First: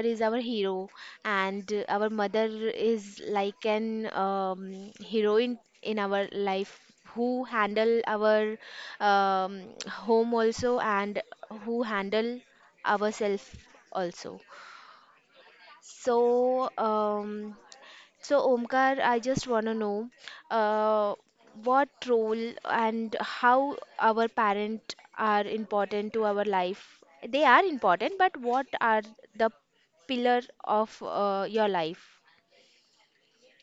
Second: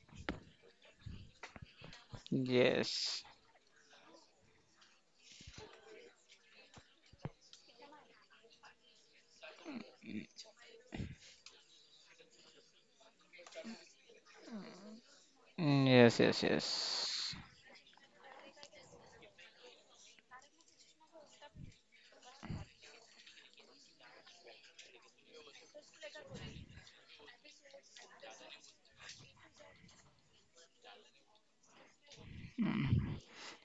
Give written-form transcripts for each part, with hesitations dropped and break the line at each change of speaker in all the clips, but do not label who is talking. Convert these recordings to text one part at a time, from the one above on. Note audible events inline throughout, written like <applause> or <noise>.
is our hero, and our mother is
yes,
like an heroine in our life who handle our um, home also and who handle ourselves also.
yes, yes,
So,
yes.
so Omkar, I just want to know uh, what role and how our parent are important to our life. They are important, but what are the pillar of your life?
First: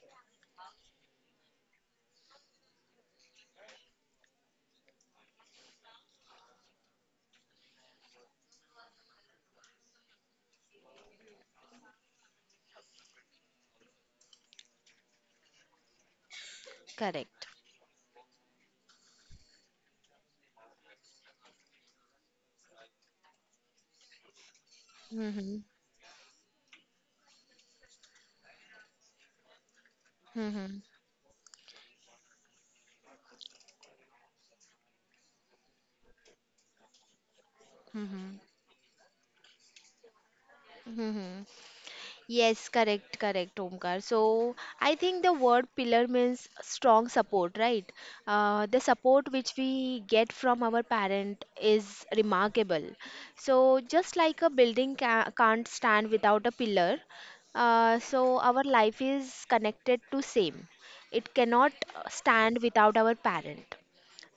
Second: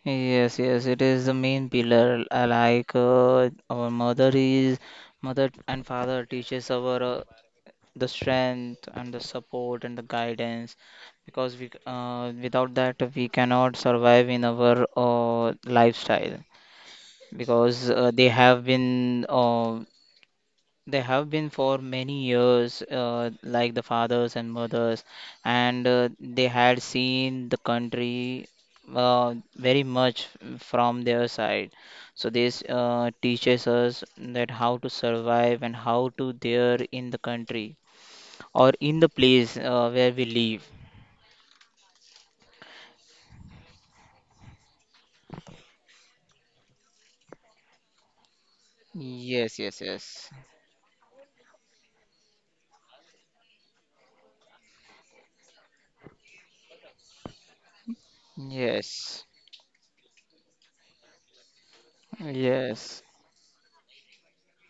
Yes, yes, it is the main pillar. Like mother and father teaches our the strength and the support and the guidance because we without that we cannot survive in our lifestyle
Correct.
because they have been for many years like the fathers and mothers,
Mm-hmm.
and they had seen the country very much from
Mm-hmm.
their side, so this teaches us that how to survive and how to there in the country
Mm-hmm.
or in the place where we live.
Hmm. Yes, correct, correct, Omkar. So I think the word pillar means strong support, right? The
Yes,
support
yes,
which
yes.
we get from our parent is remarkable. So just like a building ca can't stand without a pillar, so our
Yes.
life is connected to same. It cannot stand
Yes.
without our parent.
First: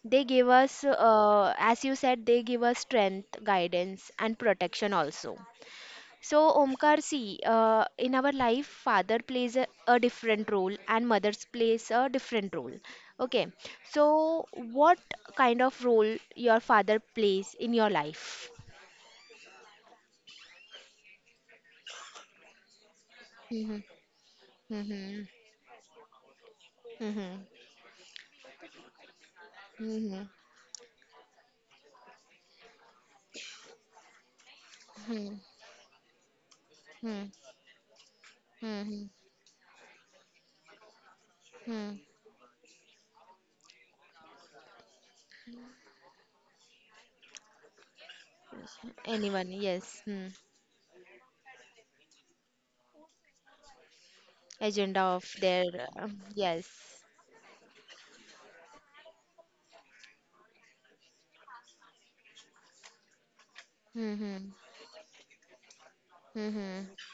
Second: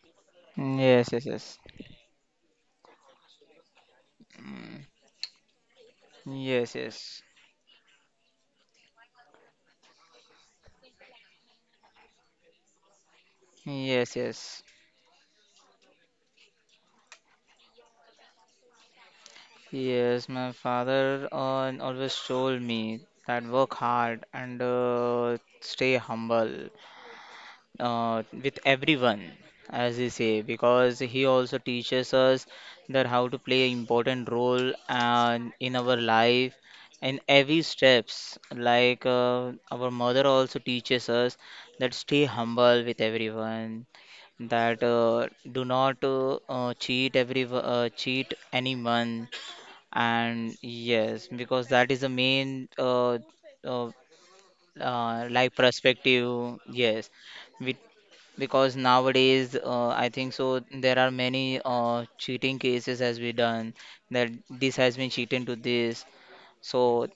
They give us,
Yes, yes, yes.
as you said, they give us strength, guidance, and protection also. So,
Yes,
Omkar,
yes.
see, in our life, father plays a different role and mothers plays a different role. Okay.
Yes,
So,
yes.
what kind of role your father plays in your life?
Yes, my father always told me that work
Mm-hmm.
hard and
Mm-hmm.
stay humble
Mm-hmm.
with everyone, as they
Mm-hmm.
say, because he also teaches us that how to play important role
Hmm. Mm.
and in our life in
Hmm.
every steps.
Mm-hmm.
Like
Mm-hmm.
our mother also teaches us
Mm-hmm.
that stay humble with everyone, that do not cheat every cheat
Anyone?
anyone,
Yes. Hmm.
and yes, because that is the main. Uh,
Agenda of
life
their
perspective,
yes.
yes, we, because nowadays I think so there are many cheating cases has been done that
Mm-hmm.
this has been cheating to this,
Mm-hmm.
so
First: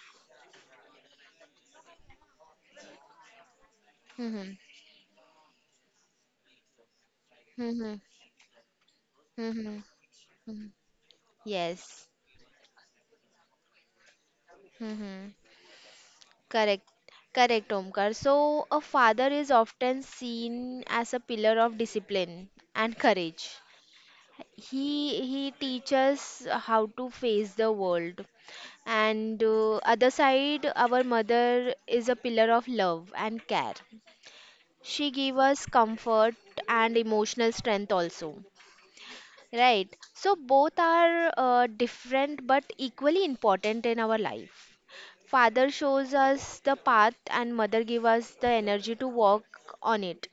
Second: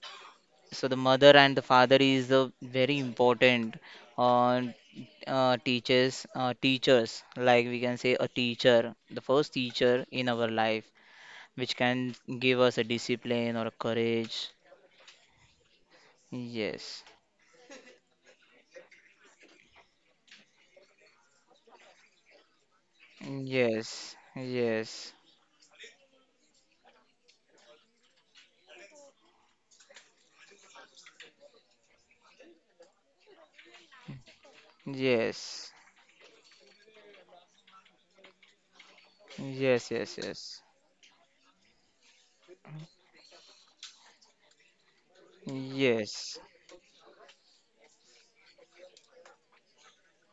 so the mother and the father is the very important
Mm-hmm.
uh, teachers, like we
Mm-hmm.
can say a teacher, the first teacher in our
Mm-hmm.
life which
Yes.
can give us a discipline or a courage,
Mm-hmm. Correct,
yes,
correct, Omkar. So, a father is often seen as a pillar of discipline and courage.
yes, yes.
He teaches how to face the world. And other side, our mother is a pillar of love and care. She gives us
Yes.
comfort and emotional strength also. Right.
Yes, yes,
So
yes.
both are different but equally important in our life. Father shows
Yes.
us the path and mother gives us the energy to walk on it.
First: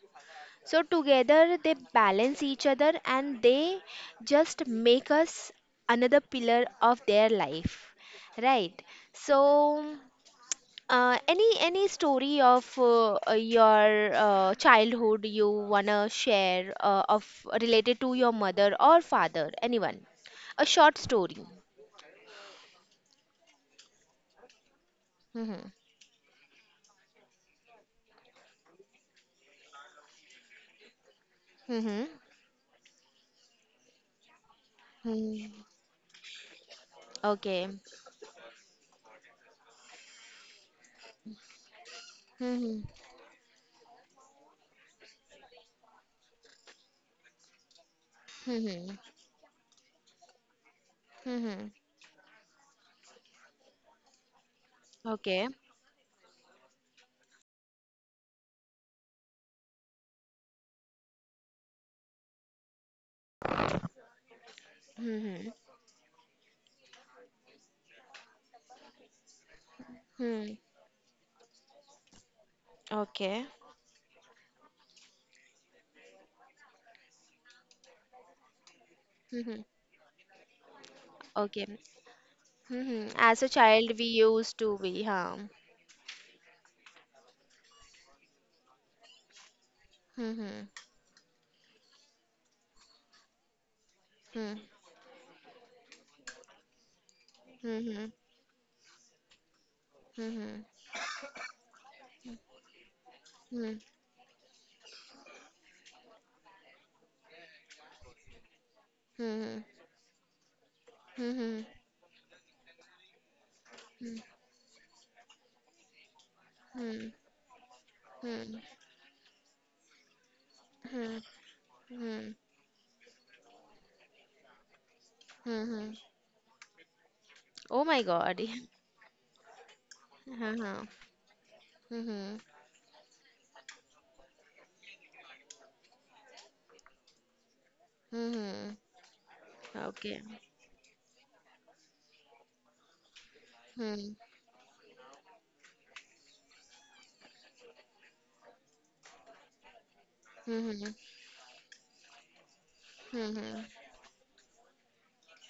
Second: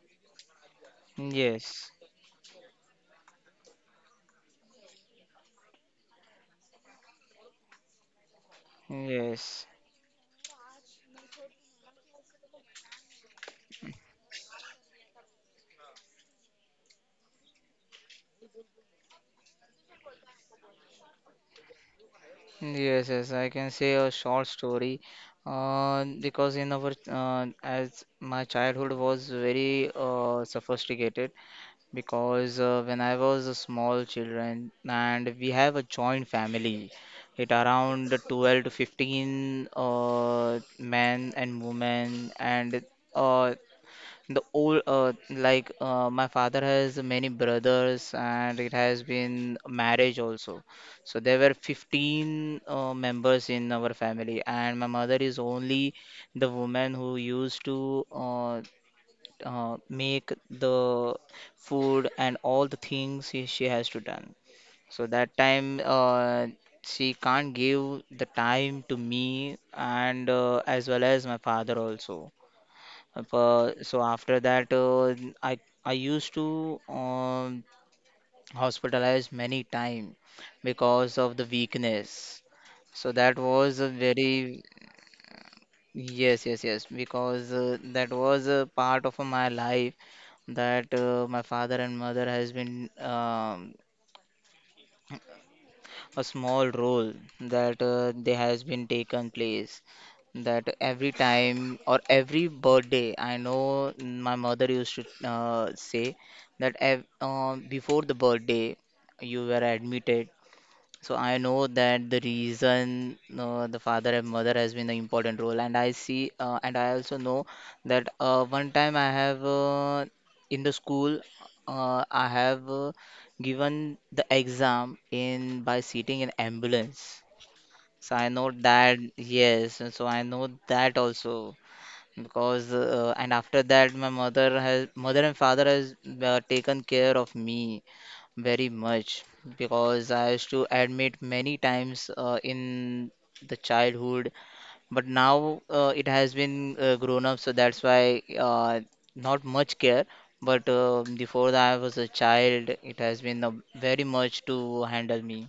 So together they
Yes.
balance each other and they just make us another pillar of their life. Right.
Yes.
So any story of your childhood you wanna share of related to your mother or father? Anyone? A short story.
Yes, yes. I can say a short story.
Mm-hmm.
Because in our as my childhood was very sophisticated
Mm-hmm.
because when I was a small children and we
Hmm.
have a joint family, it
Okay.
around 12 to 15 men and women, and
Mm-hmm.
uh, the old, like my father has many brothers and it
Mm-hmm.
has been marriage also. So there were
Mm-hmm.
15 members in our family, and my mother
Okay.
is only the woman who used to make the food and all the things she has to done. So
Mm-hmm.
that time she can't give the time to me and
Hmm.
as well as my father also.
Okay.
So after that, I I used to hospitalize
Mm-hmm.
many time because of the
Okay.
weakness.
Mm-hmm.
So
As a
that was
child, we
a
used to
very,
be, huh?
yes, yes, yes, because that was a part of my life,
Mm-hmm.
that my father and mother has been
Mm-hmm.
a small role that
Mm-hmm.
they has been taken place,
Mm-hmm.
that every time or every birthday I know my mother used to say that before the birthday you
Mm-hmm.
were admitted, so I
Mm-hmm.
know that the reason the father and mother has been the important role, and I see,
Mm-hmm.
and I also know that
Hmm.
one time I have in the
Hmm.
school,
Hmm.
I have given the exam
Hmm.
in
Hmm.
by sitting in ambulance.
Oh my
So
God.
I
<laughs>
know that, yes, and so I
Huh,
know
huh.
that also
Hmm. Hmm.
because and after that my mother has mother and father has taken care of me
Hmm.
very
Hmm.
much because
Okay.
I used to admit many times in the
Hmm.
childhood, but now it has been grown up, so that's why not much care. But
Hmm. Hmm.
before that, I was a child. It
Hmm.
has been
Hmm.
very much to handle me.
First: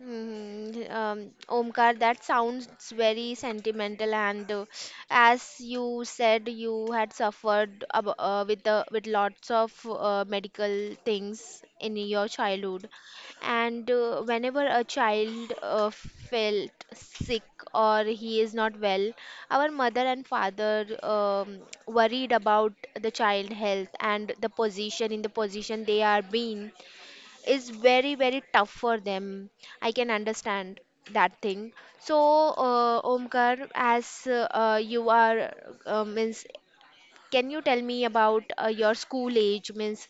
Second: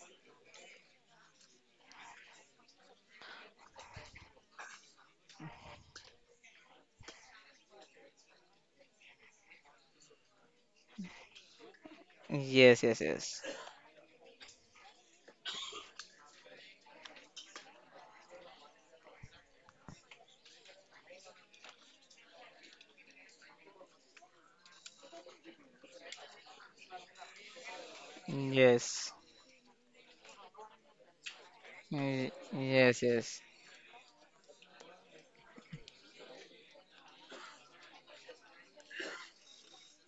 Mhm. Omkar, that sounds very sentimental, and as you said, you had suffered ab with the with lots of medical things in your
Yes,
childhood,
yes, yes,
and whenever a child felt sick or he is not well, our mother and father um, worried about the child health and the position in the position they are being is very very tough for
yes,
them. I can understand that thing. So uh,
Yes, yes,
omkar as uh, uh, you are means can you tell me about your school age means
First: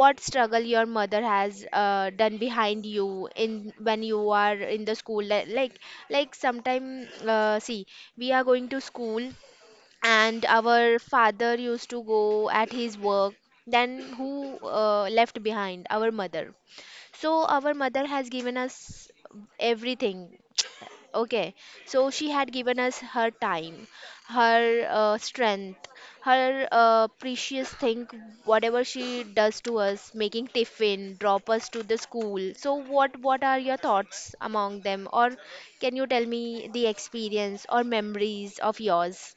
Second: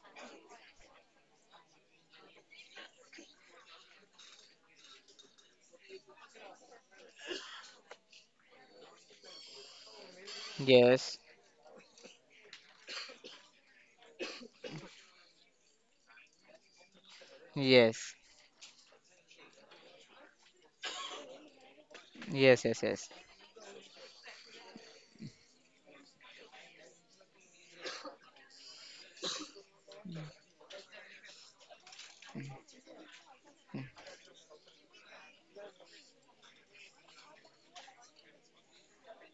what struggle your mother has done behind you in when you are in the school like sometime see we are going to school and our
yes,
father used to go at his work, then who left behind our mother, so our mother
yes.
has given us everything. <tsk> Okay, so she had
Yes,
given
yes,
us
yes.
her time, her strength, her precious thing, whatever she does to us, making tiffin, drop us to the school. So what are your thoughts among them, or can you tell me the experience or memories of yours?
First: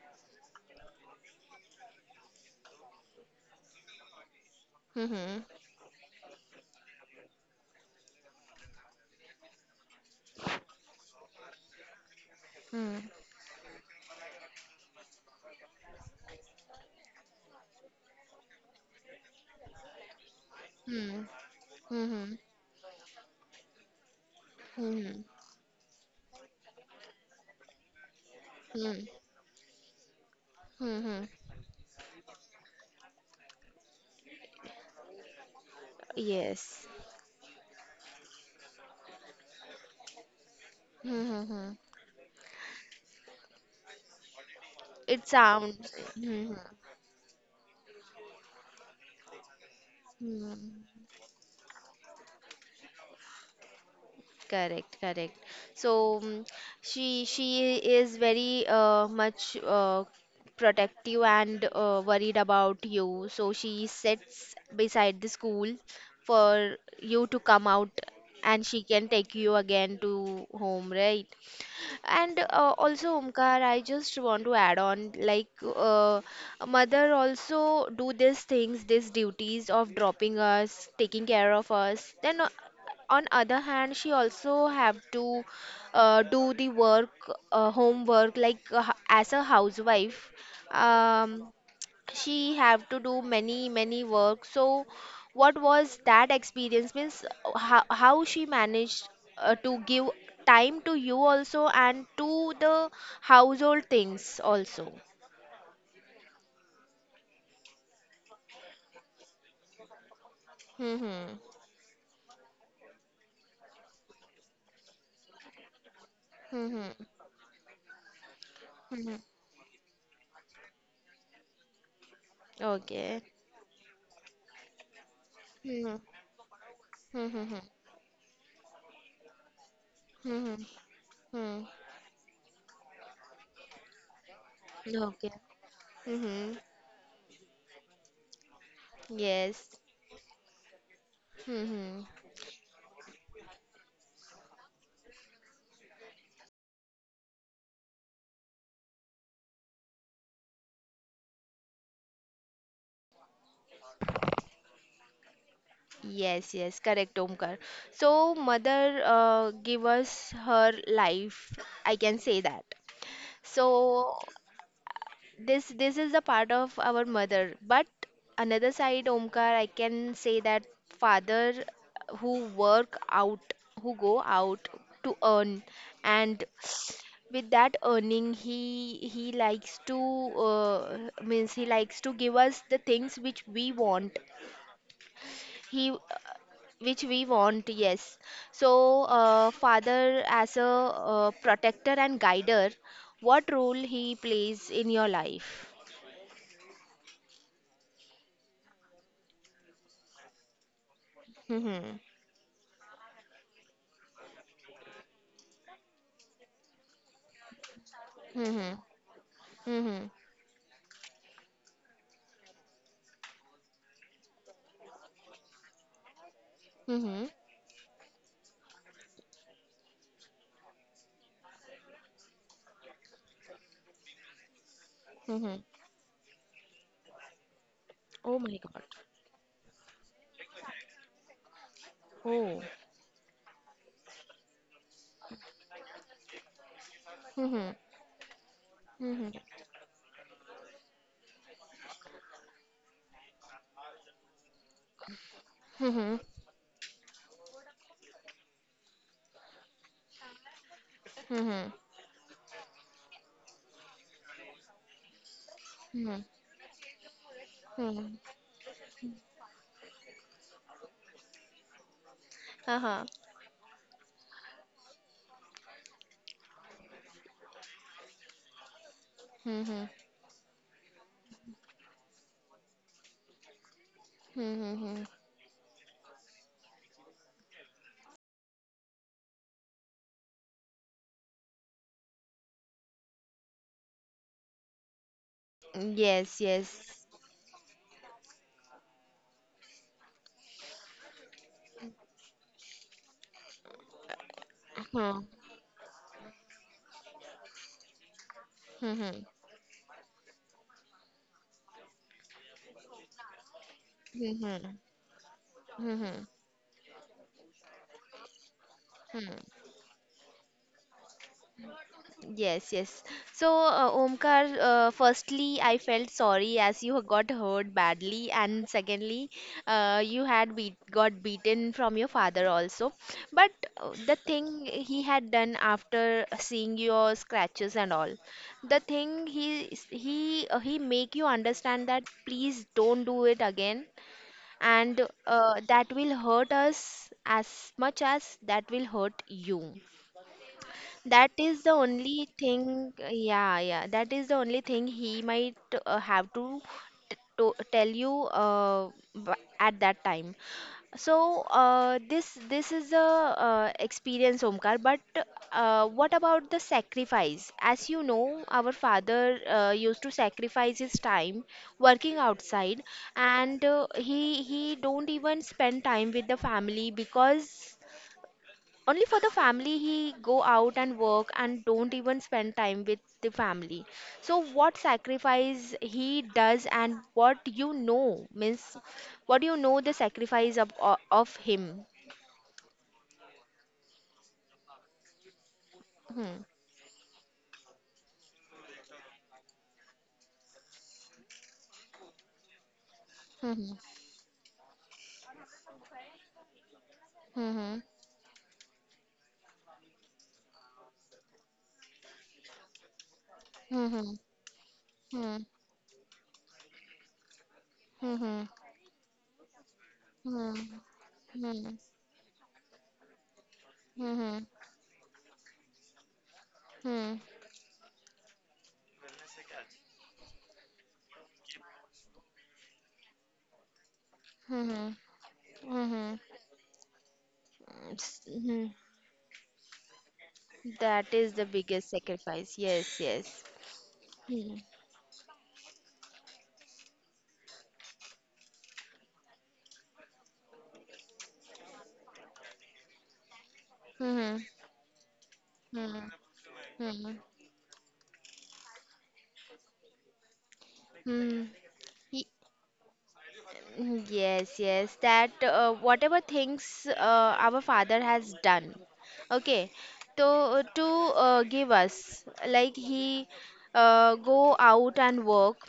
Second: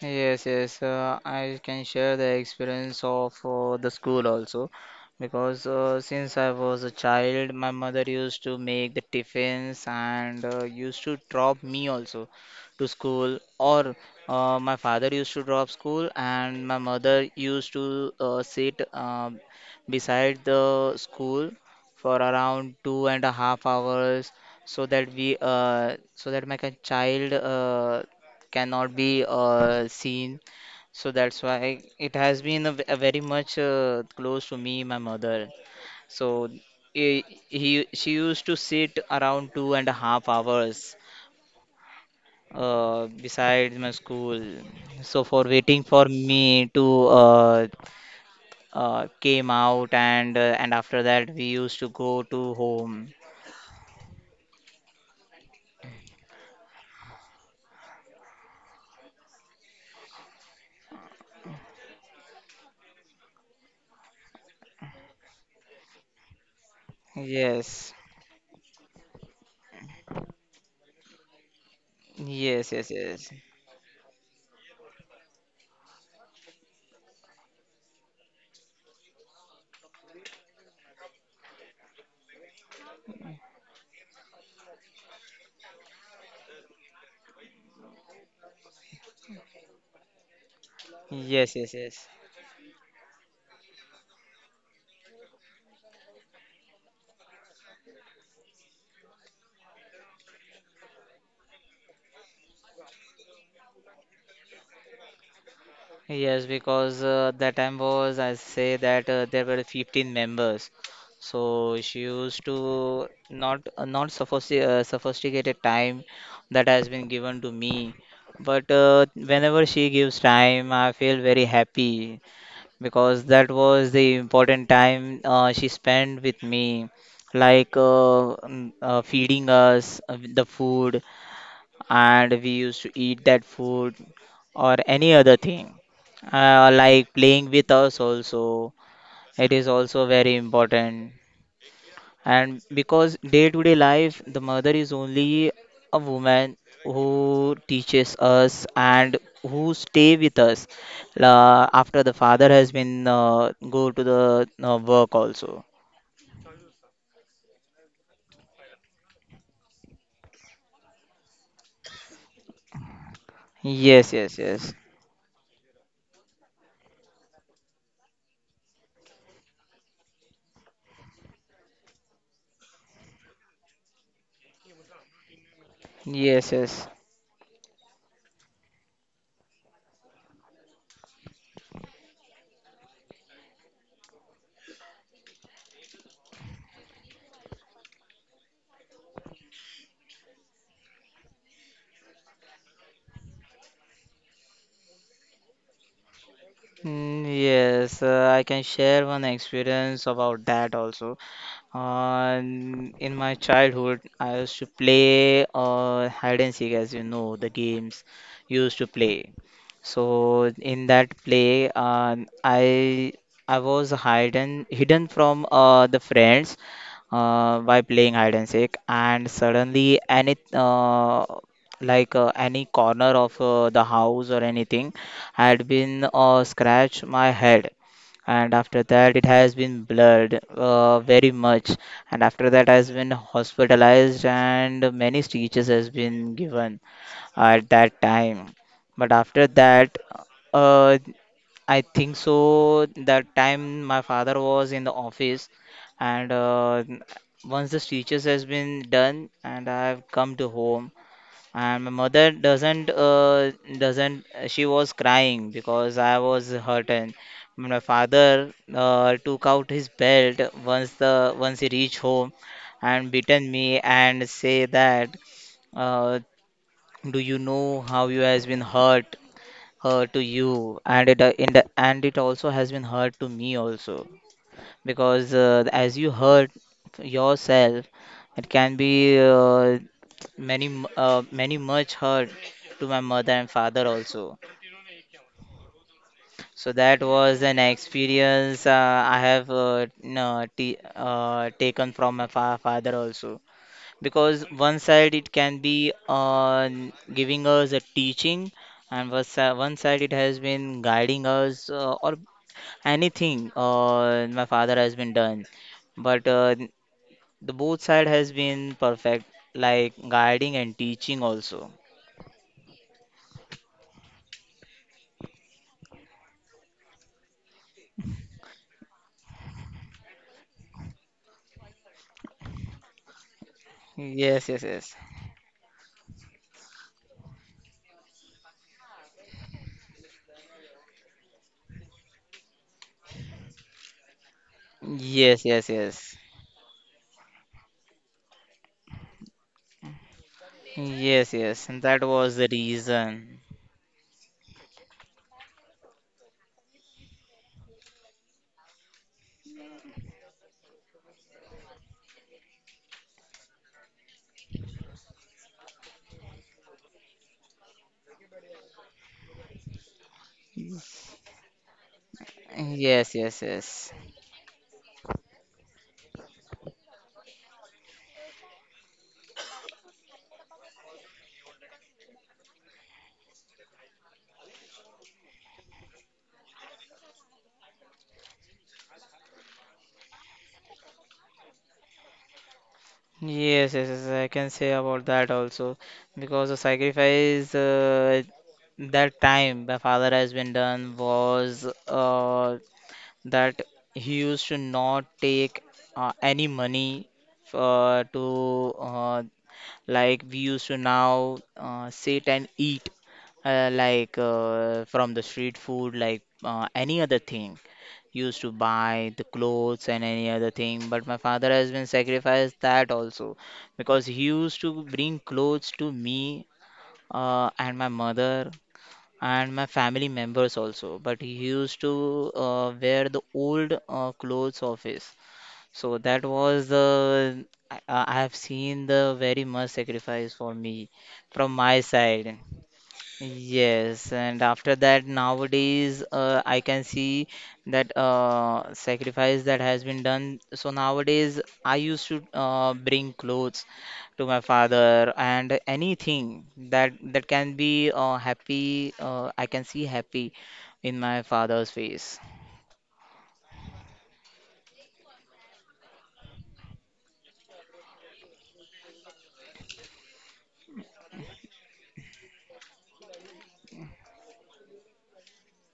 Yes, yes. I can share the experience of the school also,
Mm-hmm.
because since I was a child, my mother used to make the tiffins and used to drop me also to school, or my father used to drop school, and my mother used to sit beside the
Mm-hmm.
school for
Mm-hmm.
around 2.5 hours so that
Mm-hmm.
we so that my child cannot
Mm-hmm.
be seen. So
Mm-hmm.
that's why it has been a, a very much close to me, my mother. So
Yes.
he she used to sit around 2.5 hours
Mm-hmm.
beside my school. So
It
for waiting
sounds.
for
Mhm.
me to came out, and after
Mhm.
that we used to go to home.
Correct, correct. So mm, she is very much protective and worried about you. So she sits beside the school for you to come
Yes,
out, and she can take you again to home, right? And
yes, yes,
also,
yes,
Omkar, I just want to add on, like uh, mother also do these things, these duties of dropping us, taking care of us. Then on other hand, she also have to do the work, homework, like as a housewife. Um,
yes, yes, yes.
she have to do many many work. So what was that experience means how she managed to give time to you also and to the household things also.
Yes, because that time was, I say that there were 15 members.
Hmm.
So she used to not sophisticated time that
Hmm.
has been given to me. But
Hmm.
whenever she gives time, I feel very happy
Okay.
because that was the important time she
Hmm.
spent with me,
Hmm. Hmm. Hmm.
like feeding us with the
Hmm. Hmm,
food,
hmm.
and we used to eat that food or
Hmm.
any
Okay.
other thing,
Mm-hmm.
like playing with us also, it is
Yes.
also very important,
Mm-hmm.
and because day to day life the mother is only a woman who teaches us and who stay with us after the father has been go to the work also,
Yes, yes, correct, Omkar. So, mother give us her life. I can say that.
yes,
So
yes, yes,
this is the part of our mother. But another side, Omkar, I can say that father who work out, who go out to earn, and
yes, yes.
with that earning, he likes to uh, means he likes to give us the things which we want. He which we want, yes. So father as a protector and guider, what role he plays in your life?
Yes, I can share one experience about that also.
Mm-hmm.
In my childhood, I used to play hide and seek, as you know, the games
Mm-hmm.
used to play.
Mm-hmm.
So in that play, I was hidden from the friends
Mm-hmm.
by playing hide and seek, and suddenly any like any corner of the house or anything
Mm-hmm.
had been scratched my head,
Oh
and
my
after
God.
that it has been blurred very much, and after
Oh.
that has been hospitalized and many stitches has been given
Mm-hmm.
at that time. But
Mm-hmm.
after that, uh, I think so that time my father was in the office,
Mm-hmm.
and once the stitches has been done and I have come to home,
Mm-hmm.
and my mother doesn't, she was crying because I
Mm-hmm.
was hurt. And my
Mm-hmm.
father took out his belt once the once he reached home
Uh-huh.
and beaten me and say that uh, do you know how you has been hurt
Mm-hmm.
to you, and it in the and it also has been hurt to me also,
Mm-hmm.
because as you heard yourself, it can be many much hurt to my mother and father also.
Yes, yes.
So that was an experience I have no, t taken from my fa father also. Because one side
Mm-hmm.
it can be giving us a teaching, and
Mm-hmm.
one side it has been guiding us, or anything my father
Mm-hmm.
has been done.
Mm-hmm.
But the both side has been perfect,
Mm-hmm.
like guiding and teaching also.
Yes, yes. So, Omkar, firstly, I felt sorry as you <laughs> got hurt badly, and secondly, you had beat got beaten from your father also. But the
Yes,
thing
yes, yes.
he had done after seeing your scratches and all, the thing he s- he make you understand that please don't do it again, and
Yes, yes,
that will
yes.
hurt us as much as that will hurt you. That
Yes,
is the
yes. And that
only
was the
thing,
reason.
yeah, yeah. That is the only thing he might have to, t to tell you at that time. So this this is a experience, Omkar. But what about the sacrifice? As you know, our father used to sacrifice his time working outside,
Yes, yes,
and uh,
yes.
he he don't even spend time with the family, because only for the family he go out and work and don't even spend time with the family. So what sacrifice he does and what you know means what you know the sacrifice of of him.
Yes, yes, yes. I can say about that also
Hmm.
because the sacrifice that time my father has been done was that
Hmm.
he used to not take any money
Hmm.
to like we used to now sit and eat
Hmm.
like from the
Hmm.
street food, like any other thing.
Hmm.
Used to buy the clothes and
Hmm.
any other thing, but my
Hmm.
father has been sacrificed that also because
Hmm.
he used to bring clothes to me
Hmm. Hmm. Hmm. Hmm.
and my mother and my family members also. But he used to wear the old
Hmm, hmm,
clothes of
hmm.
his.
Hmm,
So
hmm.
that was the I have
Hmm,
seen the very much sacrifice for me
that is the
from my
biggest
side.
sacrifice, yes, yes.
Yes, and
Hmm.
after that nowadays I can see that sacrifice that has been done. So nowadays I used to bring clothes to my
Hmm.
father and
Hmm.
anything that
Hmm.
can be happy, I can see happy in my
Hmm.
father's face.
Ye- Mm, yes, yes, that whatever things our father has done, okay, to give us, like he go out and work,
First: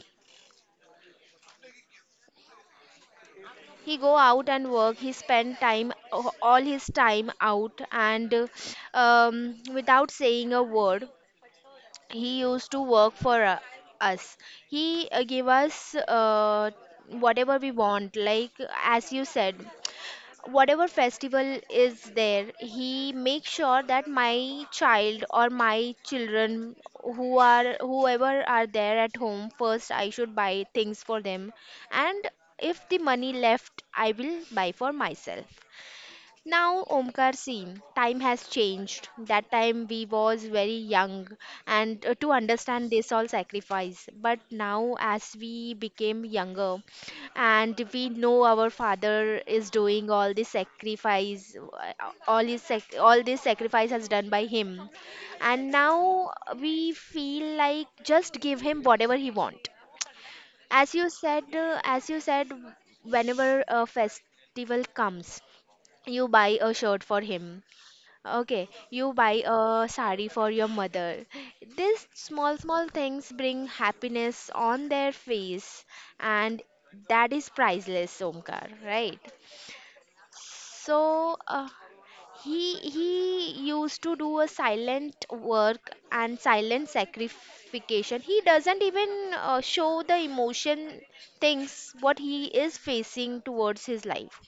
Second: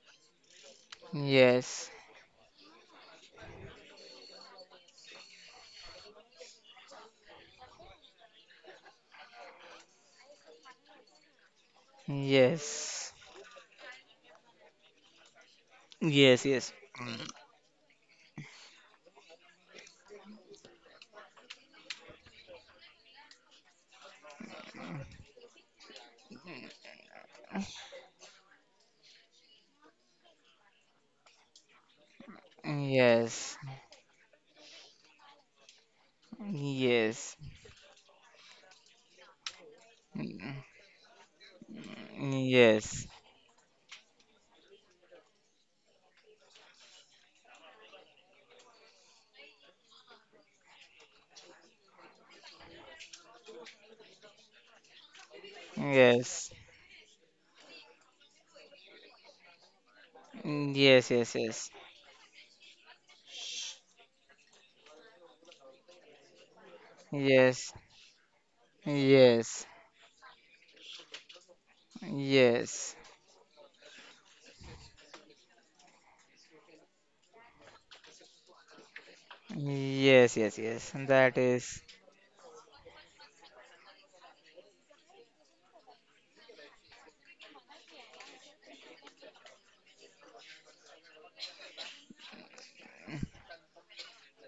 Yes.
he spend time all his time out and without saying a word, he used to
Yes.
work for us. He give us
Yes, yes. Mm,
whatever we want, like as you said. Whatever festival is there, he makes sure that my child or my children who are whoever are there at home, first I should buy things for them, and if the money
Yes.
left, I will buy for myself. Now, Omkar,
Yes.
see, time has changed. That time we was
Mm,
very young, and to understand
Yes.
this all sacrifice. But now, as we became younger, and we know our father is doing all this sacrifice, all this sacrifice has done by him, and now
Yes.
we feel like just give him whatever he want.
Yes, yes, yes.
As you said, whenever a festival comes, you buy a shirt for him.
Yes.
Okay, you buy
Yes.
a sari for your mother. These small, small
Yes.
things bring happiness on their face, and that is priceless, Omkar, right?
Yes, yes, yes.
So,
That
uh,
is
he he used to do a silent work and silent sacrification. He doesn't even show the emotion things what he is facing towards his life,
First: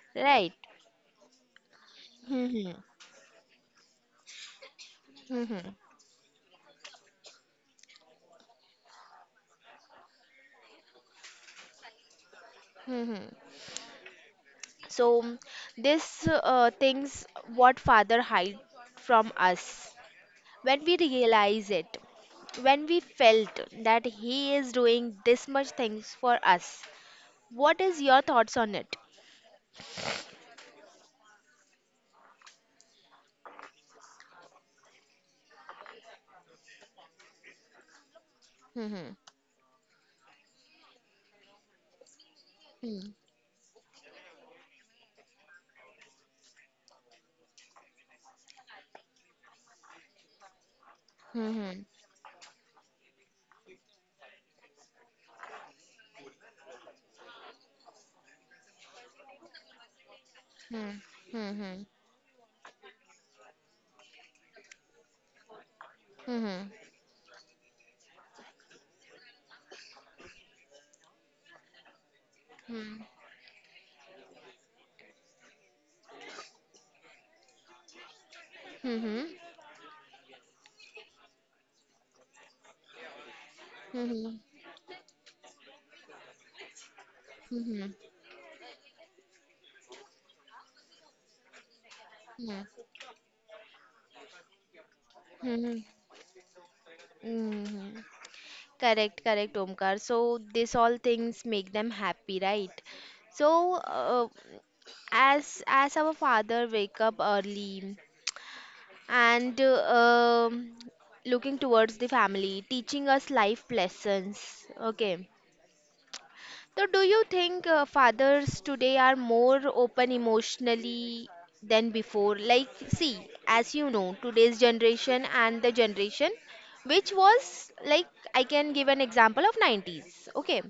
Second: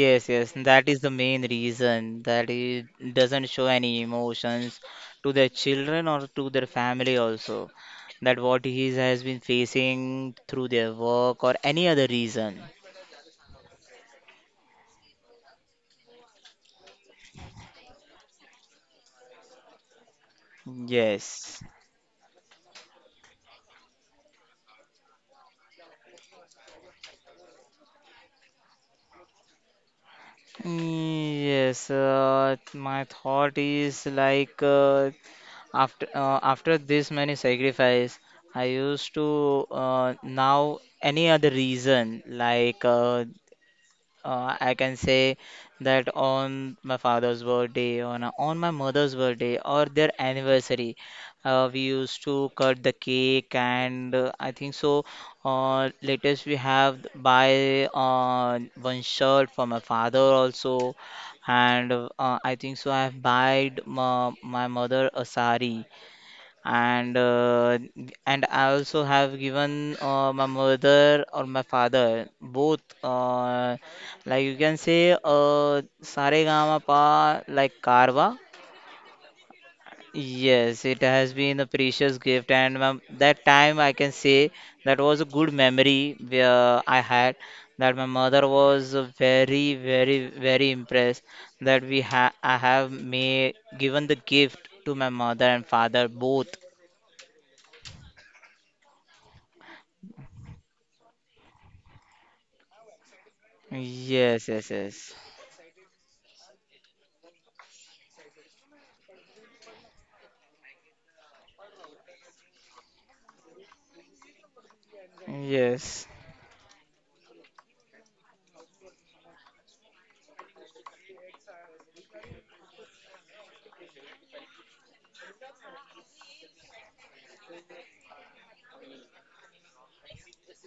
yes, yes.
right?
That is the main reason that
Hmm.
it doesn't show any emotions to their
Hmm.
children or to their family also. That what he has been facing through their work or any other reason.
Hmm. So this things what father hide from us, when we
Yes.
realize it, when we felt that he is doing this much things for us, what is your thoughts on it?
Yes, my thought is like after this many sacrifice, I
Mm-hmm.
used to now any other reason like I can say that on my father's birthday, on my mother's birthday, or their anniversary,
Mm-hmm.
we used to cut the cake, and I think so. Latest we have buy one shirt for my father also,
Mm-hmm. Mm-hmm.
and I think so. I have buyed my mother a sari,
Mm-hmm.
and I also have given my mother or my father both, like you can say pa like Karwa.
Mm-hmm. Hmm. Hmm.
Yes, it has been a precious gift, and my, that time I
Hmm.
can
Hmm.
say that was a good memory where I had
Hmm. Hmm.
that my mother was very, very, very impressed that we ha I
Hmm.
have made given the gift to my mother and
Hmm.
father both.
Hmm. Hmm. Correct, correct, Omkar. So this all things make them happy, right? So
Yes, yes, yes.
as our father wake up early and looking towards the family, teaching us life lessons. Okay,
Yes.
so, do you think fathers today are more open emotionally than before? Like, see, as you know, today's generation and the generation which was like I can give an example of 90s. Okay.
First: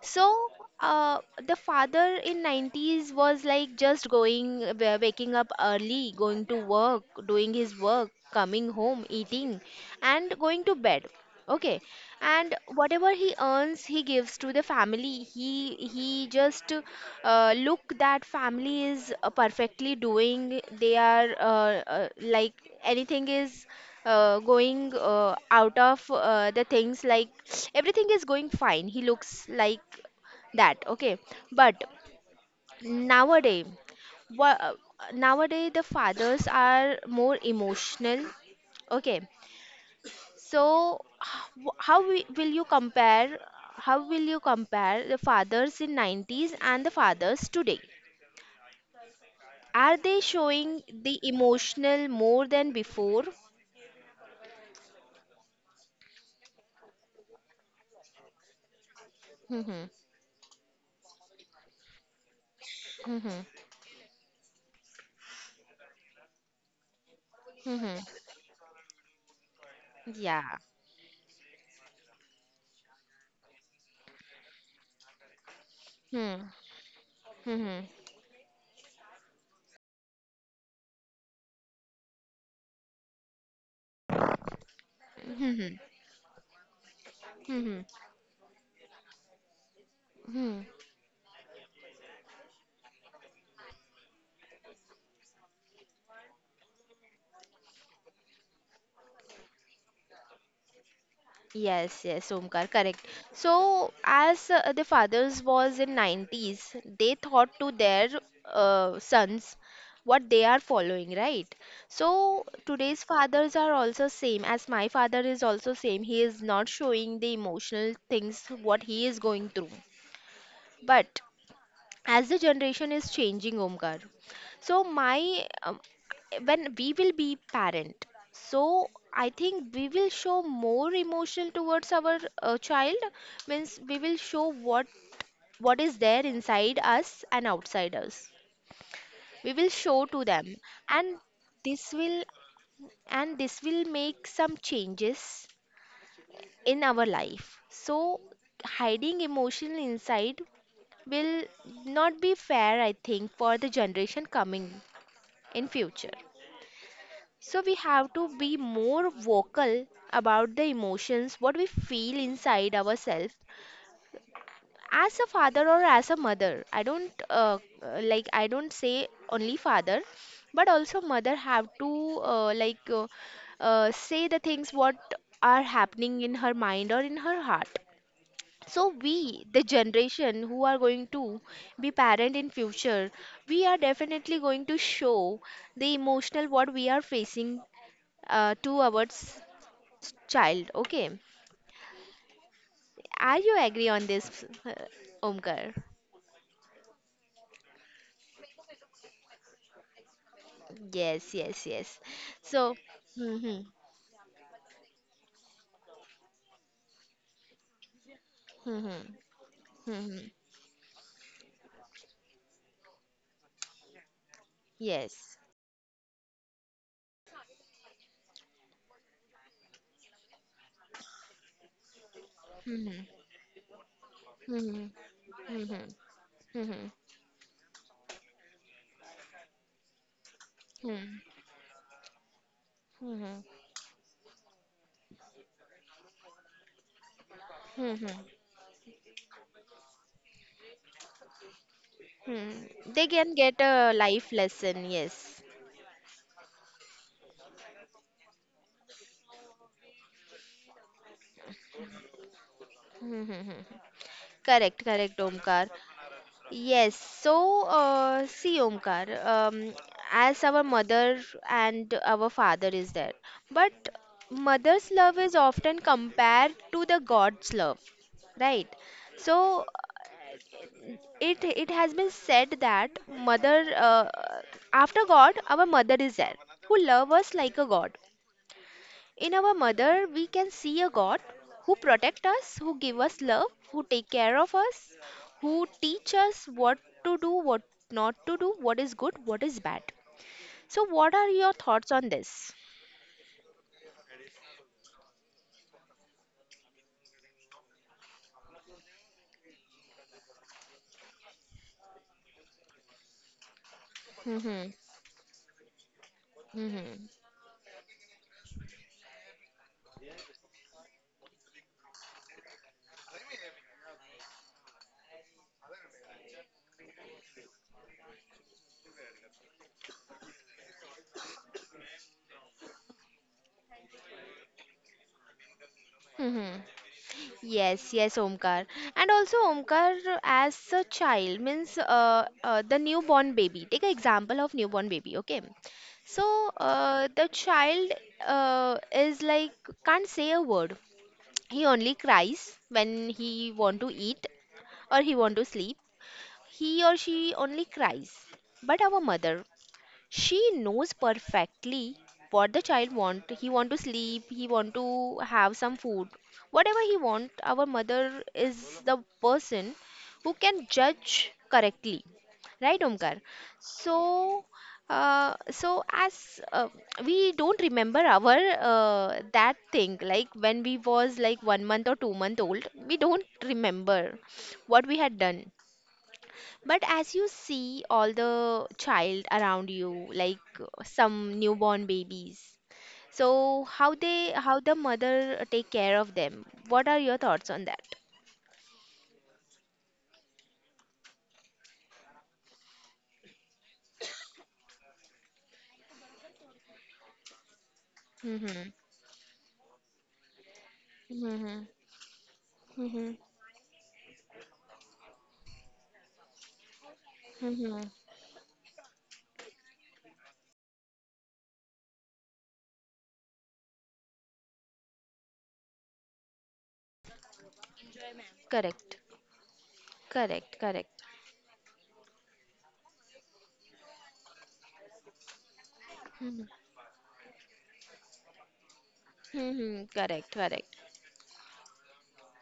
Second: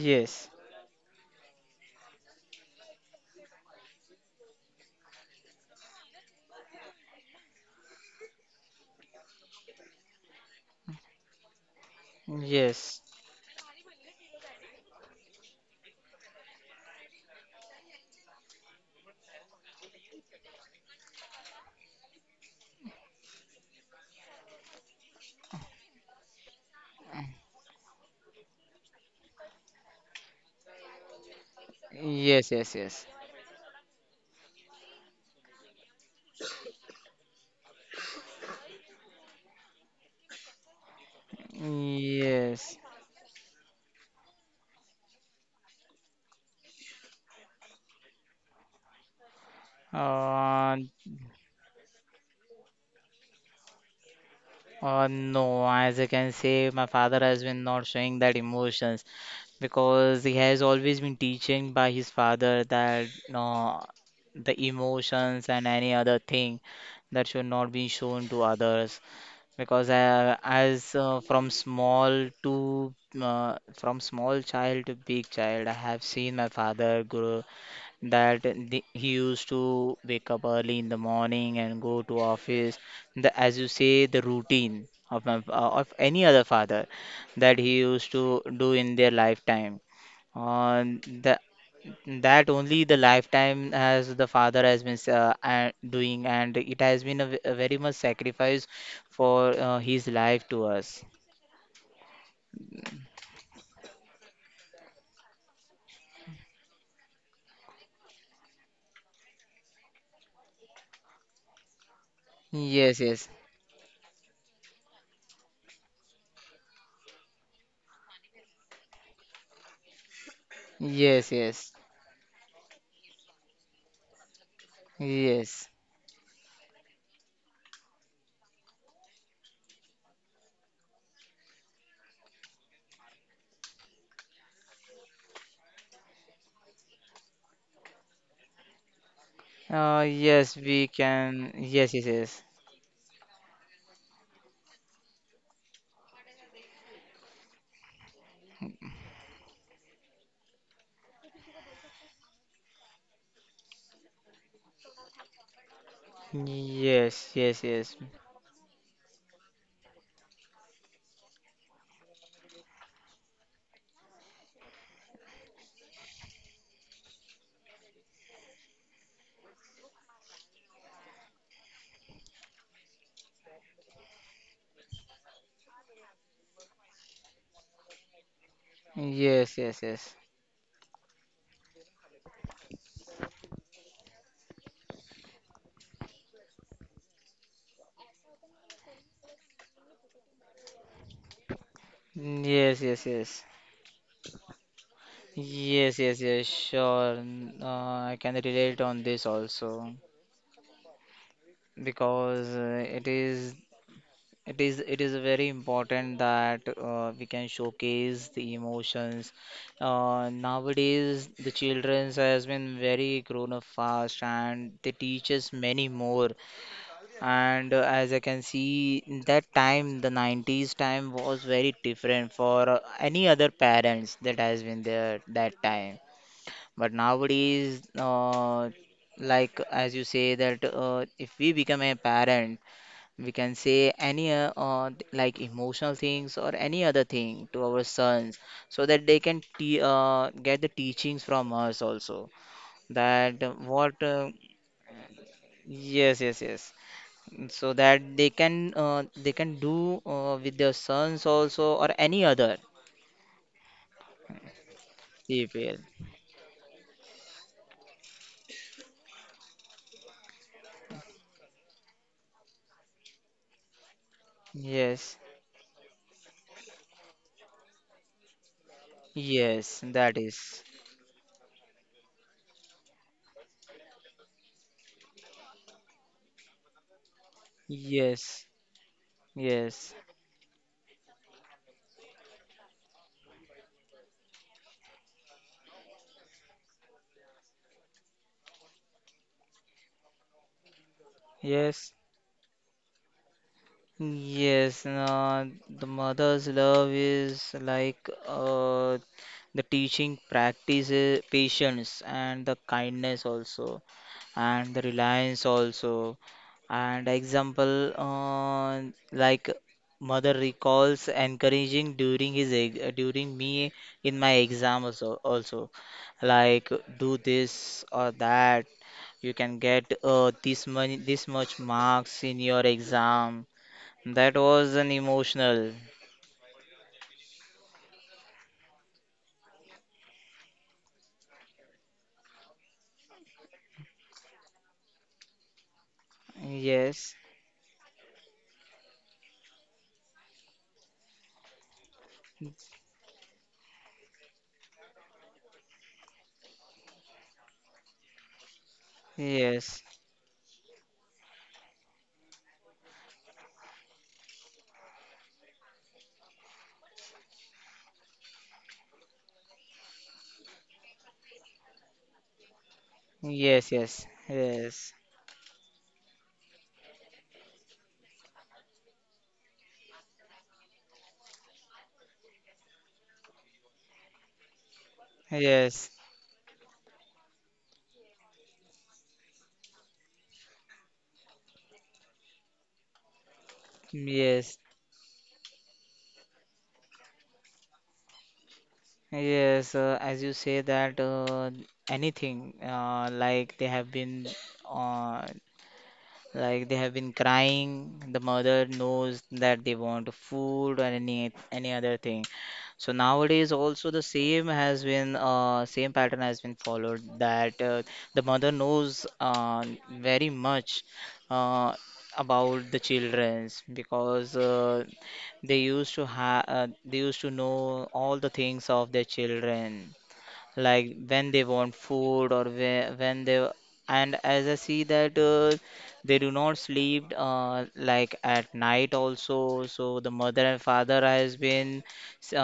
So uh, the father in 90s was like just going waking up early, going to work, doing his work, coming home, eating and going to bed. Okay. And
Yes.
whatever he earns, he gives to the family. He just look that family is perfectly doing. They are like anything is going out of the things like everything is going fine, he looks like that, okay. But
Yes, yes, yes.
nowadays, what nowadays the fathers are more emotional, okay. So how will you
Yes.
compare, how will you compare the fathers in 90s and the fathers today? Are they
Uh,
showing the emotional more than before?
No, as I can say, my father has been not showing that emotions
Hmm,
because he has always been teaching by his father that
hmm, hmm,
no, the emotions and any other thing that should not be
hmm,
shown to others. Because
yeah.
as from small to from small child to big child, I have
Hmm.
seen my father grow
Hmm.
that he used to wake up early in the morning and go to office, the as you say the routine
Hmm.
of
Hmm.
my,
Hmm.
of any other father
Hmm,
that
hmm.
he used to do in their lifetime,
Hmm.
on the that only the lifetime as the father has been doing, and it has been a, a very much sacrifice for his life to us.
Yes, yes, Omkar, correct. So, as the fathers was in 90s, they thought to their sons what they are following, right? So, today's
Yes, yes,
fathers are also same, as my father is also same. He is not showing the emotional things what he is going through. But
yes. Yes,
as the generation is changing, Omkar, so my
yes.
when we will be parent, so I think we will show more emotion towards our child. Means we will show what is there inside us and outside us, we will show to them.
Yes, we
And
can.
this
Yes, yes,
will,
yes.
and this will make some changes in our life. So hiding emotion inside will not be fair, I think, for the generation coming in future.
Yes,
So
yes,
we
yes.
have to be more vocal about the emotions what we feel inside ourselves, as a father or as a mother. I don't like, I don't say only father, but also mother have to, say the things what are happening in her mind or in her heart. So we,
Yes,
the
yes, yes.
generation who are going to be parent in future, we are definitely going to show the emotional what we are facing, to our child, okay?
Yes, yes,
Are
yes.
you agree on this, Omkar?
Yes, yes, yes, sure. I can relate on this also
Yes, yes, yes.
because
So,
it is
hmm,
it is very important that we can showcase the
hmm,
emotions.
hmm,
Nowadays the children has been very grown up fast, and they teach
yes,
us many more. And as I can see, in that time, the 90s time was very different for
hmm,
any other parents that has been
hmm,
there that
hmm,
time.
hmm, hmm,
But nowadays, like as you say that if we become a parent, we
hmm,
can say any like emotional things or any other thing to our
hmm,
sons so that they can te get the teachings from us also.
hmm. They can
That
get a life lesson, yes.
yes, yes, yes, so that they can do with their sons also or any other
<laughs> Correct, correct, Omkar.
people.
Yes, so see, Omkar, as our mother and our father is there, but mother's love
Yes,
is often compared to the God's love, right? So
yes, that is
it has been said that mother, after God, our mother is there, who love us like a God.
yes,
In our
yes,
mother, we can see a God who protects us, who gives us love, who take care of us, who teach us what to do, what not to do, what is good, what is bad. So, what are your
yes.
thoughts on this?
Yes, the mother's love is like the teaching practices patience and the kindness also,
Hmm,
and the reliance also.
hmm,
And example, like mother recalls encouraging during during me in my exam also, also like do this or that, you can get this money this much marks in your exam. That was an emotional.
hmm. Yes, yes, Omkar. And also, Omkar, as a child, means, the newborn baby. Take an example of newborn baby, okay? So,
Yes,
the child is like, can't say a word. He only cries when he want to eat or he want to sleep. He or she only cries. But our mother,
yes,
she knows perfectly what the child want. He want to sleep, he want to have some food, whatever he want. Our mother is the person who can judge correctly, right, Omkar?
yes, yes,
So
yes,
so as we don't remember our uh, that thing, like when we was like 1 month or 2 month old, we don't remember what we had done. But as you see all the child around you, like some newborn babies, so how they, how
yes,
the
yes,
mother take care of them? What are your thoughts on that?
yes. As you say that anything like they have been uh, like they have been crying. The
Mm-hmm.
mother knows that they want food or
Mm-hmm.
any other thing. So
Mm-hmm.
nowadays also the same has been, same pattern has been followed, that
Mm-hmm.
the mother knows, very much, uh, about the childrens, because they used to have, they used to know all the things
Correct.
of their children,
Correct.
like
Correct.
when they want food or when they, and as I see that they do
Mm-hmm.
not sleep like at night also,
Mm-hmm.
so the
Correct.
mother and
Correct.
father has been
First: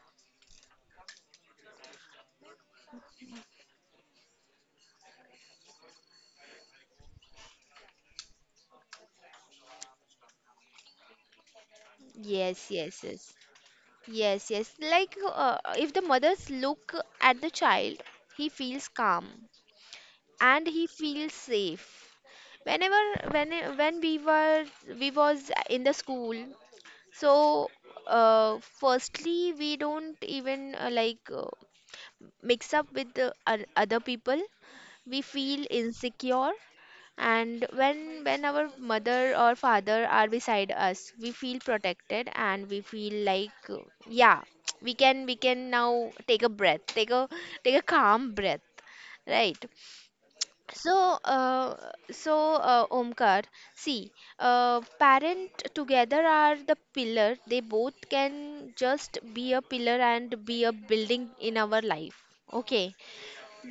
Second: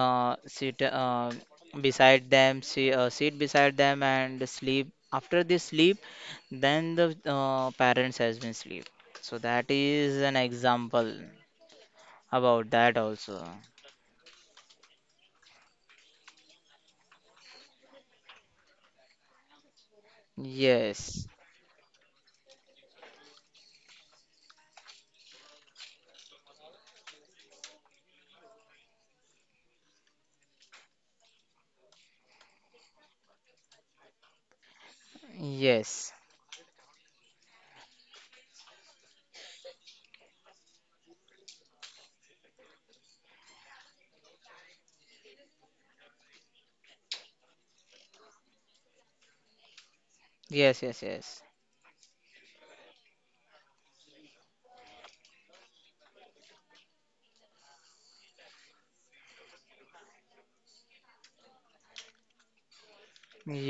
sit beside them, sit beside them and sleep after they sleep, then the parents has been sleep. So that is an example about
Yes,
that
yes, yes.
also.
Yes, yes. Like if the mothers look at the child, he feels calm. And he
Yes,
feels safe whenever, when when we was in the school. So firstly we don't even, mix up with the other people, we feel
yes,
insecure. And when our mother or father are beside us, we feel protected and we feel like, yeah, <tsk> we can now take a breath, take a, take a calm breath, right?
yes,
So,
yes, yes,
Omkar, see, parent together are the pillar. They both can just be a pillar and be a building in our life. Okay,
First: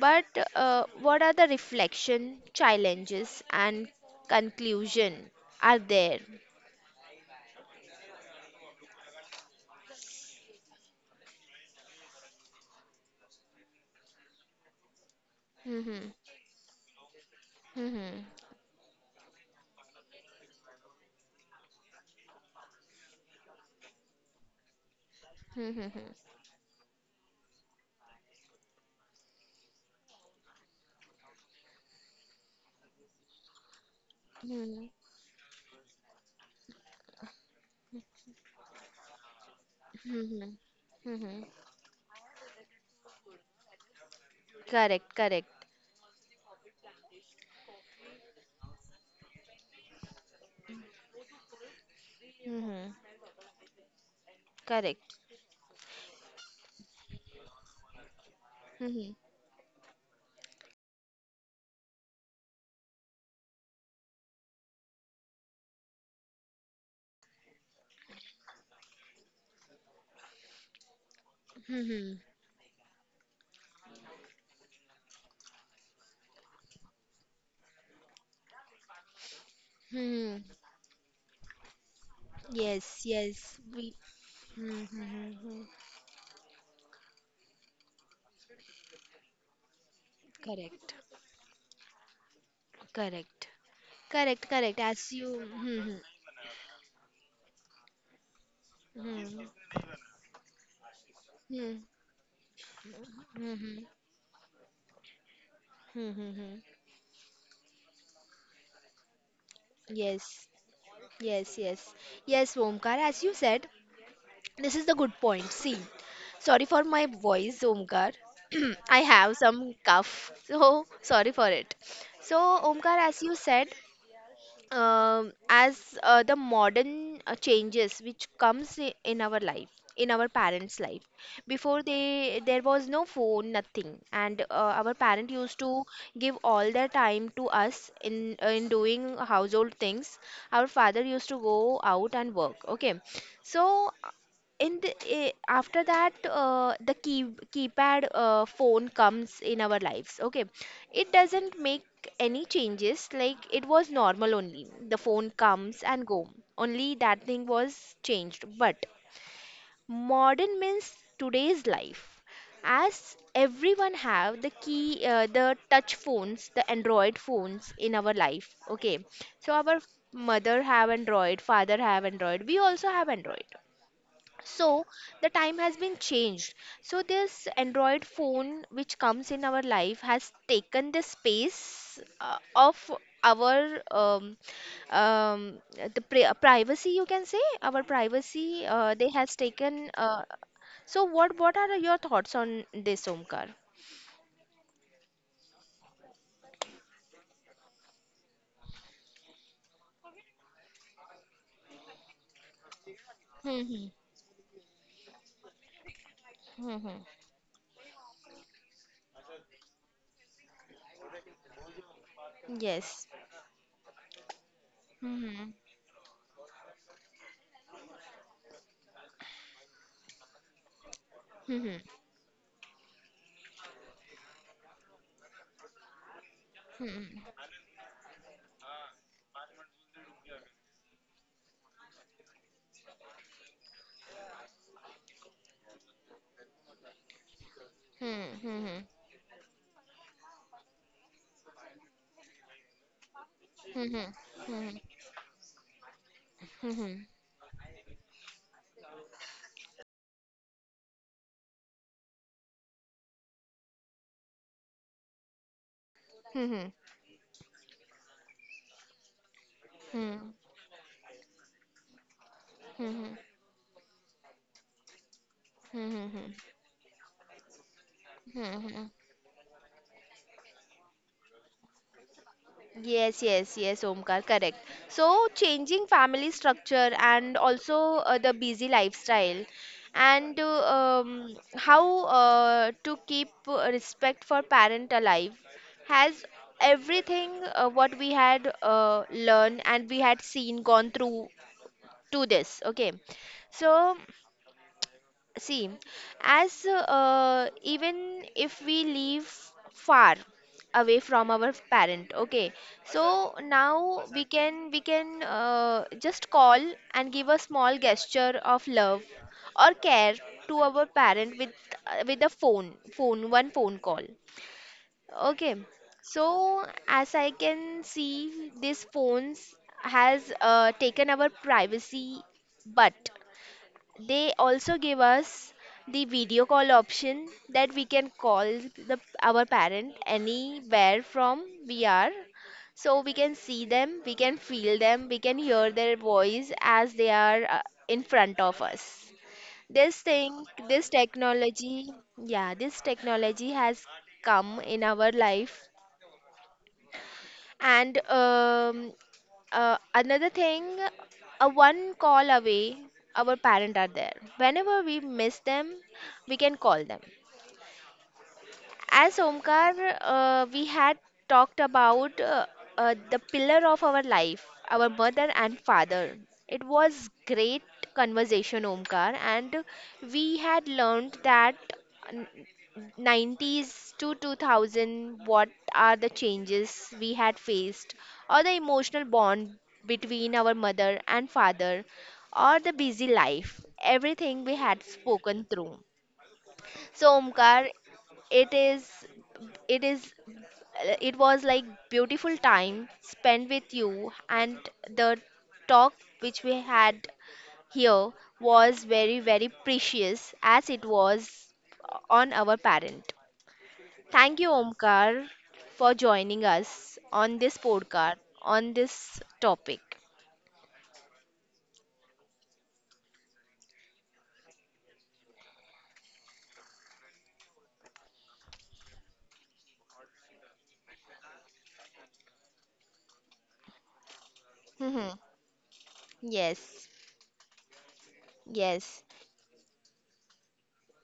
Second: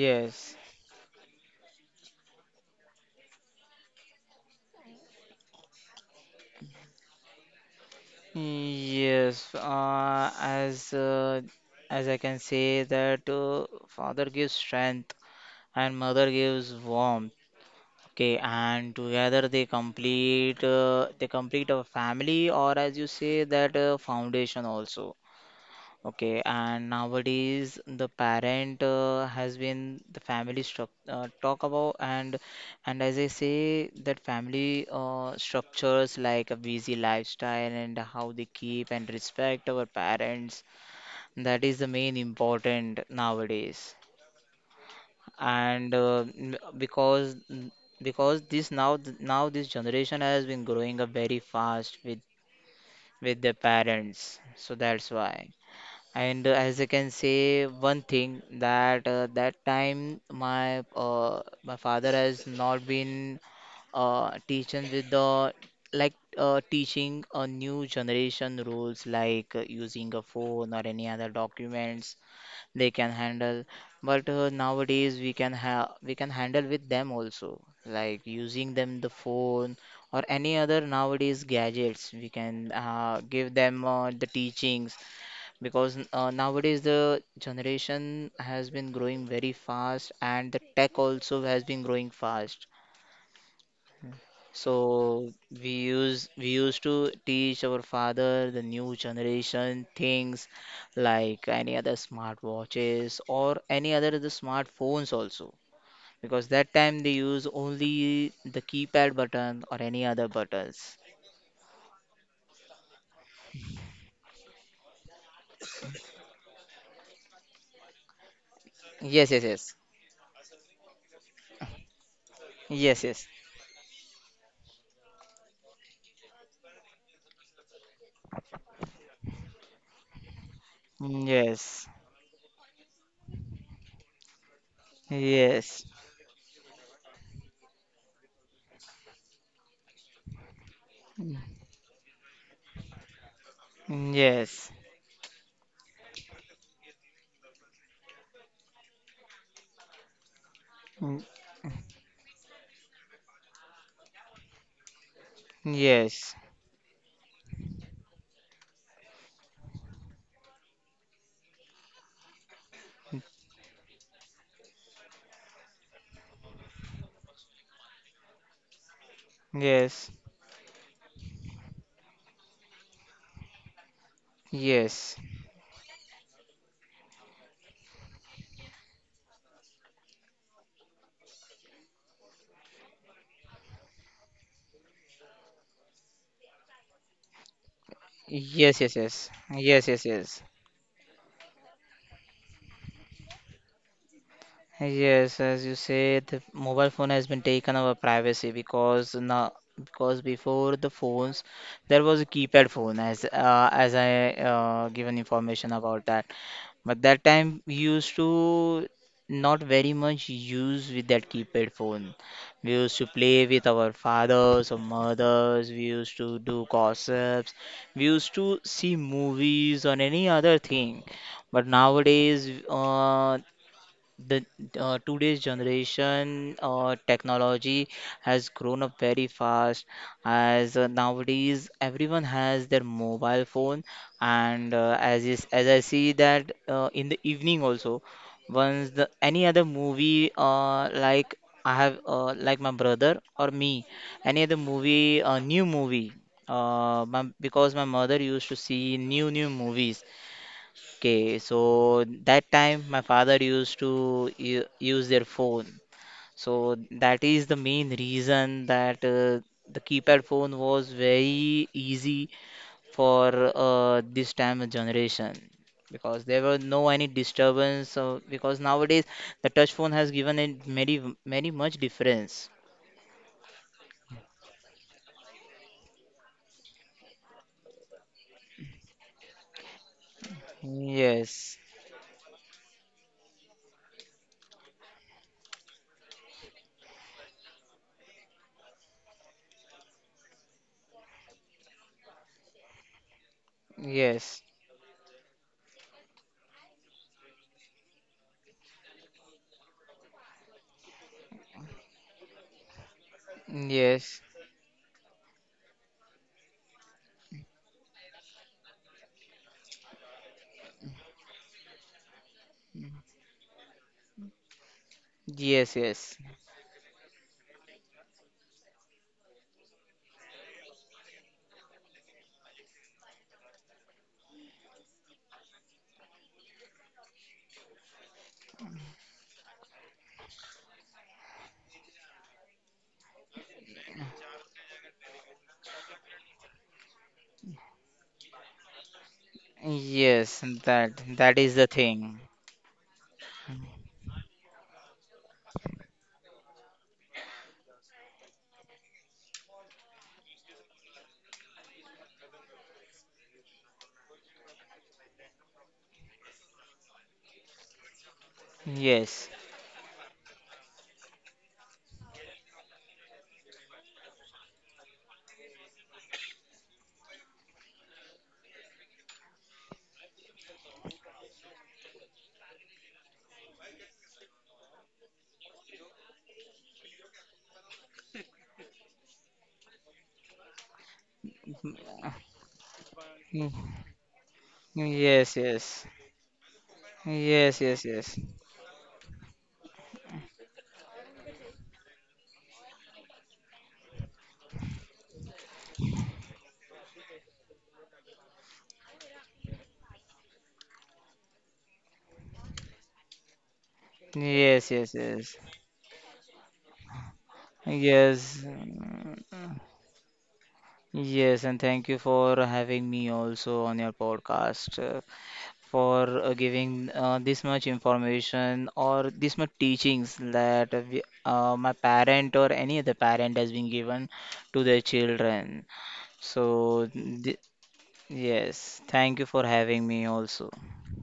but what are the reflection, challenges, and conclusion are there?
Yes, as I can say that father gives strength and
Mm-hmm.
mother gives warmth.
Mm-hmm.
Okay, and together they complete a family, or as you say that foundation also.
Mm-hmm.
Okay, and nowadays the parent has been the family struct talk about. And as I say that
Mm-hmm.
family structures like a busy lifestyle, and how they keep and respect our
Mm-hmm.
parents,
Mm-hmm.
that is the main important nowadays.
Correct. Correct.
And because this now this generation has been growing up very fast with
Mm-hmm.
with their parents, so
Correct.
that's why. And as I can say one thing,
Mm-hmm.
that that time my my father has not been teaching with the, like teaching a new generation rules, like using a phone or any other documents
Mm-hmm.
they can handle. But nowadays we can have, we can handle with them also, like using them the phone or
Mm-hmm.
any other nowadays gadgets. We can
Yes,
give
yes,
them
we.
the
Hmm,
teachings
hmm, hmm, hmm.
because nowadays the generation has been growing very fast, and the
Correct,
tech also has been growing fast,
correct, correct, correct. As you.
so
Hmm,
we used to teach our father the new
hmm, hmm,
generation things like
hmm,
any other smartwatches
hmm,
or
hmm,
any other the smartphones also,
hmm, hmm,
because
hmm.
that time they use only the keypad button or any other
Yes,
buttons.
yes, yes, yes, Omkar. As you said, this is the good point. See, sorry for my voice, Omkar. <clears throat> I
Yes,
have
yes,
some
yes,
cough, so sorry for it. So, Omkar, as
yes,
you said, as the modern changes which comes in our life, in our parents life, before
yes,
they, there was no phone, nothing, and our parent used to
yes, yes,
give all their time to us in, in doing household things. Our father used to go out and work, okay? So
yes.
in the eh, after that the key keypad phone comes in our lives, okay? It
Mm. Yes.
doesn't make any changes, like it was normal only. The phone comes and go.
Yes,
Only that thing was changed. But modern means today's life. As everyone have the key, the touch phones, the Android phones in our life. Okay, so our
yes,
mother have Android, father have Android. We also have Android. So
yes,
the time has been changed. So this Android phone which comes in our life has taken the space of our, um, the privacy, you can say, our privacy,
yes, yes,
they
yes,
has
yes,
taken,
yes, yes.
so what are your thoughts on this, Omkar?
Yes, as you said, the mobile phone has been taken our privacy because now, because before the phones, there was a keypad phone,
Mm-hmm.
as I given information about that.
Mm-hmm.
But that time we used to not very much use with that keypad phone. We used
Yes.
to play with our fathers or
Mm-hmm.
mothers. We used to do gossips. We used to see movies or any other thing. But
Hmm.
nowadays, the today's generation
Mm-hmm.
technology has grown up very fast, as nowadays everyone has their mobile phone. And as I see that in the evening also,
Mm-hmm.
once the any other movie, like I have like my brother or me,
Mm-hmm. Mm-hmm.
any other
Hmm,
movie, new movie,
hmm.
because my mother used to see new movies. Okay, so that time my father used to use their phone.
Mm-hmm.
So that is the main reason that the
Hmm, hmm, hmm,
keypad
mm,
phone was very easy
hmm, hmm.
for this time of generation,
Hmm.
because
Hmm.
there were no any disturbance. So because
Mhm.
nowadays the touch phone has given it many, many much difference.
Yes, yes, yes, Omkar, correct. So, changing family structure, and also the busy lifestyle, and
Yes,
how to keep respect for parent alive, has everything what we had learned and we had seen, gone through to this. Okay, so.
yes,
See, as even if we live far away from our parent, okay, so now
yes.
we can just call and give a small gesture of love or care to our parent with, with a phone, one phone call. Okay,
Yes, yes,
so as I can see, these phones has taken our privacy, but they also give us the video call option that we can call the our parent anywhere from we are. So we can see them, we can feel them, we can hear their voice as they are in front of us. This
yes,
thing, this
that that is the
technology,
thing.
yeah, this technology has come in our life and, another thing, a one call away our parent are there. Whenever we miss them, we can call them. As
Yes.
Omkar, we had talked about, the pillar of our life, our mother and father. It was great conversation, Omkar, and we had learned that, n- 90s to 2000, what are the changes we had faced, or the emotional bond between our mother and father, or the busy life,
Mm.
everything we had
Yes,
spoken through.
yes.
So,
Yes,
Omkar,
yes, yes.
it is it is it was like beautiful time spent with you, and the talk which we had here was very very precious, as it was on our parent. Thank you,
Yes, yes,
Omkar,
yes.
for joining us on this podcast,
Yes.
on this
Mm.
topic.
Yes, and thank you for having me also on your podcast, for giving this much information or this much teachings that my parent or any other parent has been given to their
Mhm.
children.
Yes,
So, th yes,
yes.
thank you for having me also.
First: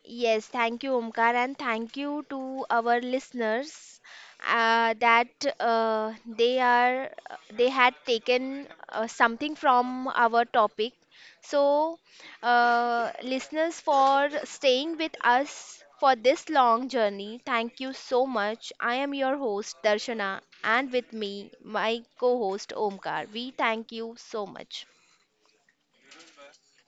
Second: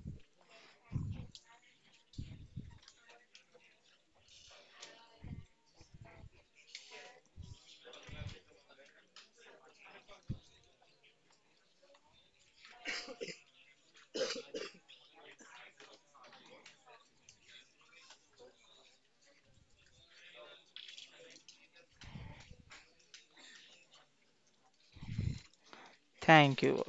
Yes, thank you, Omkar, and thank you to our listeners, that they are, they had taken something from our topic. So, listeners, for staying with us for this long journey, thank you so much. I am your host Darshana, and with me, my co-host Omkar. We thank you so much.
Thank you.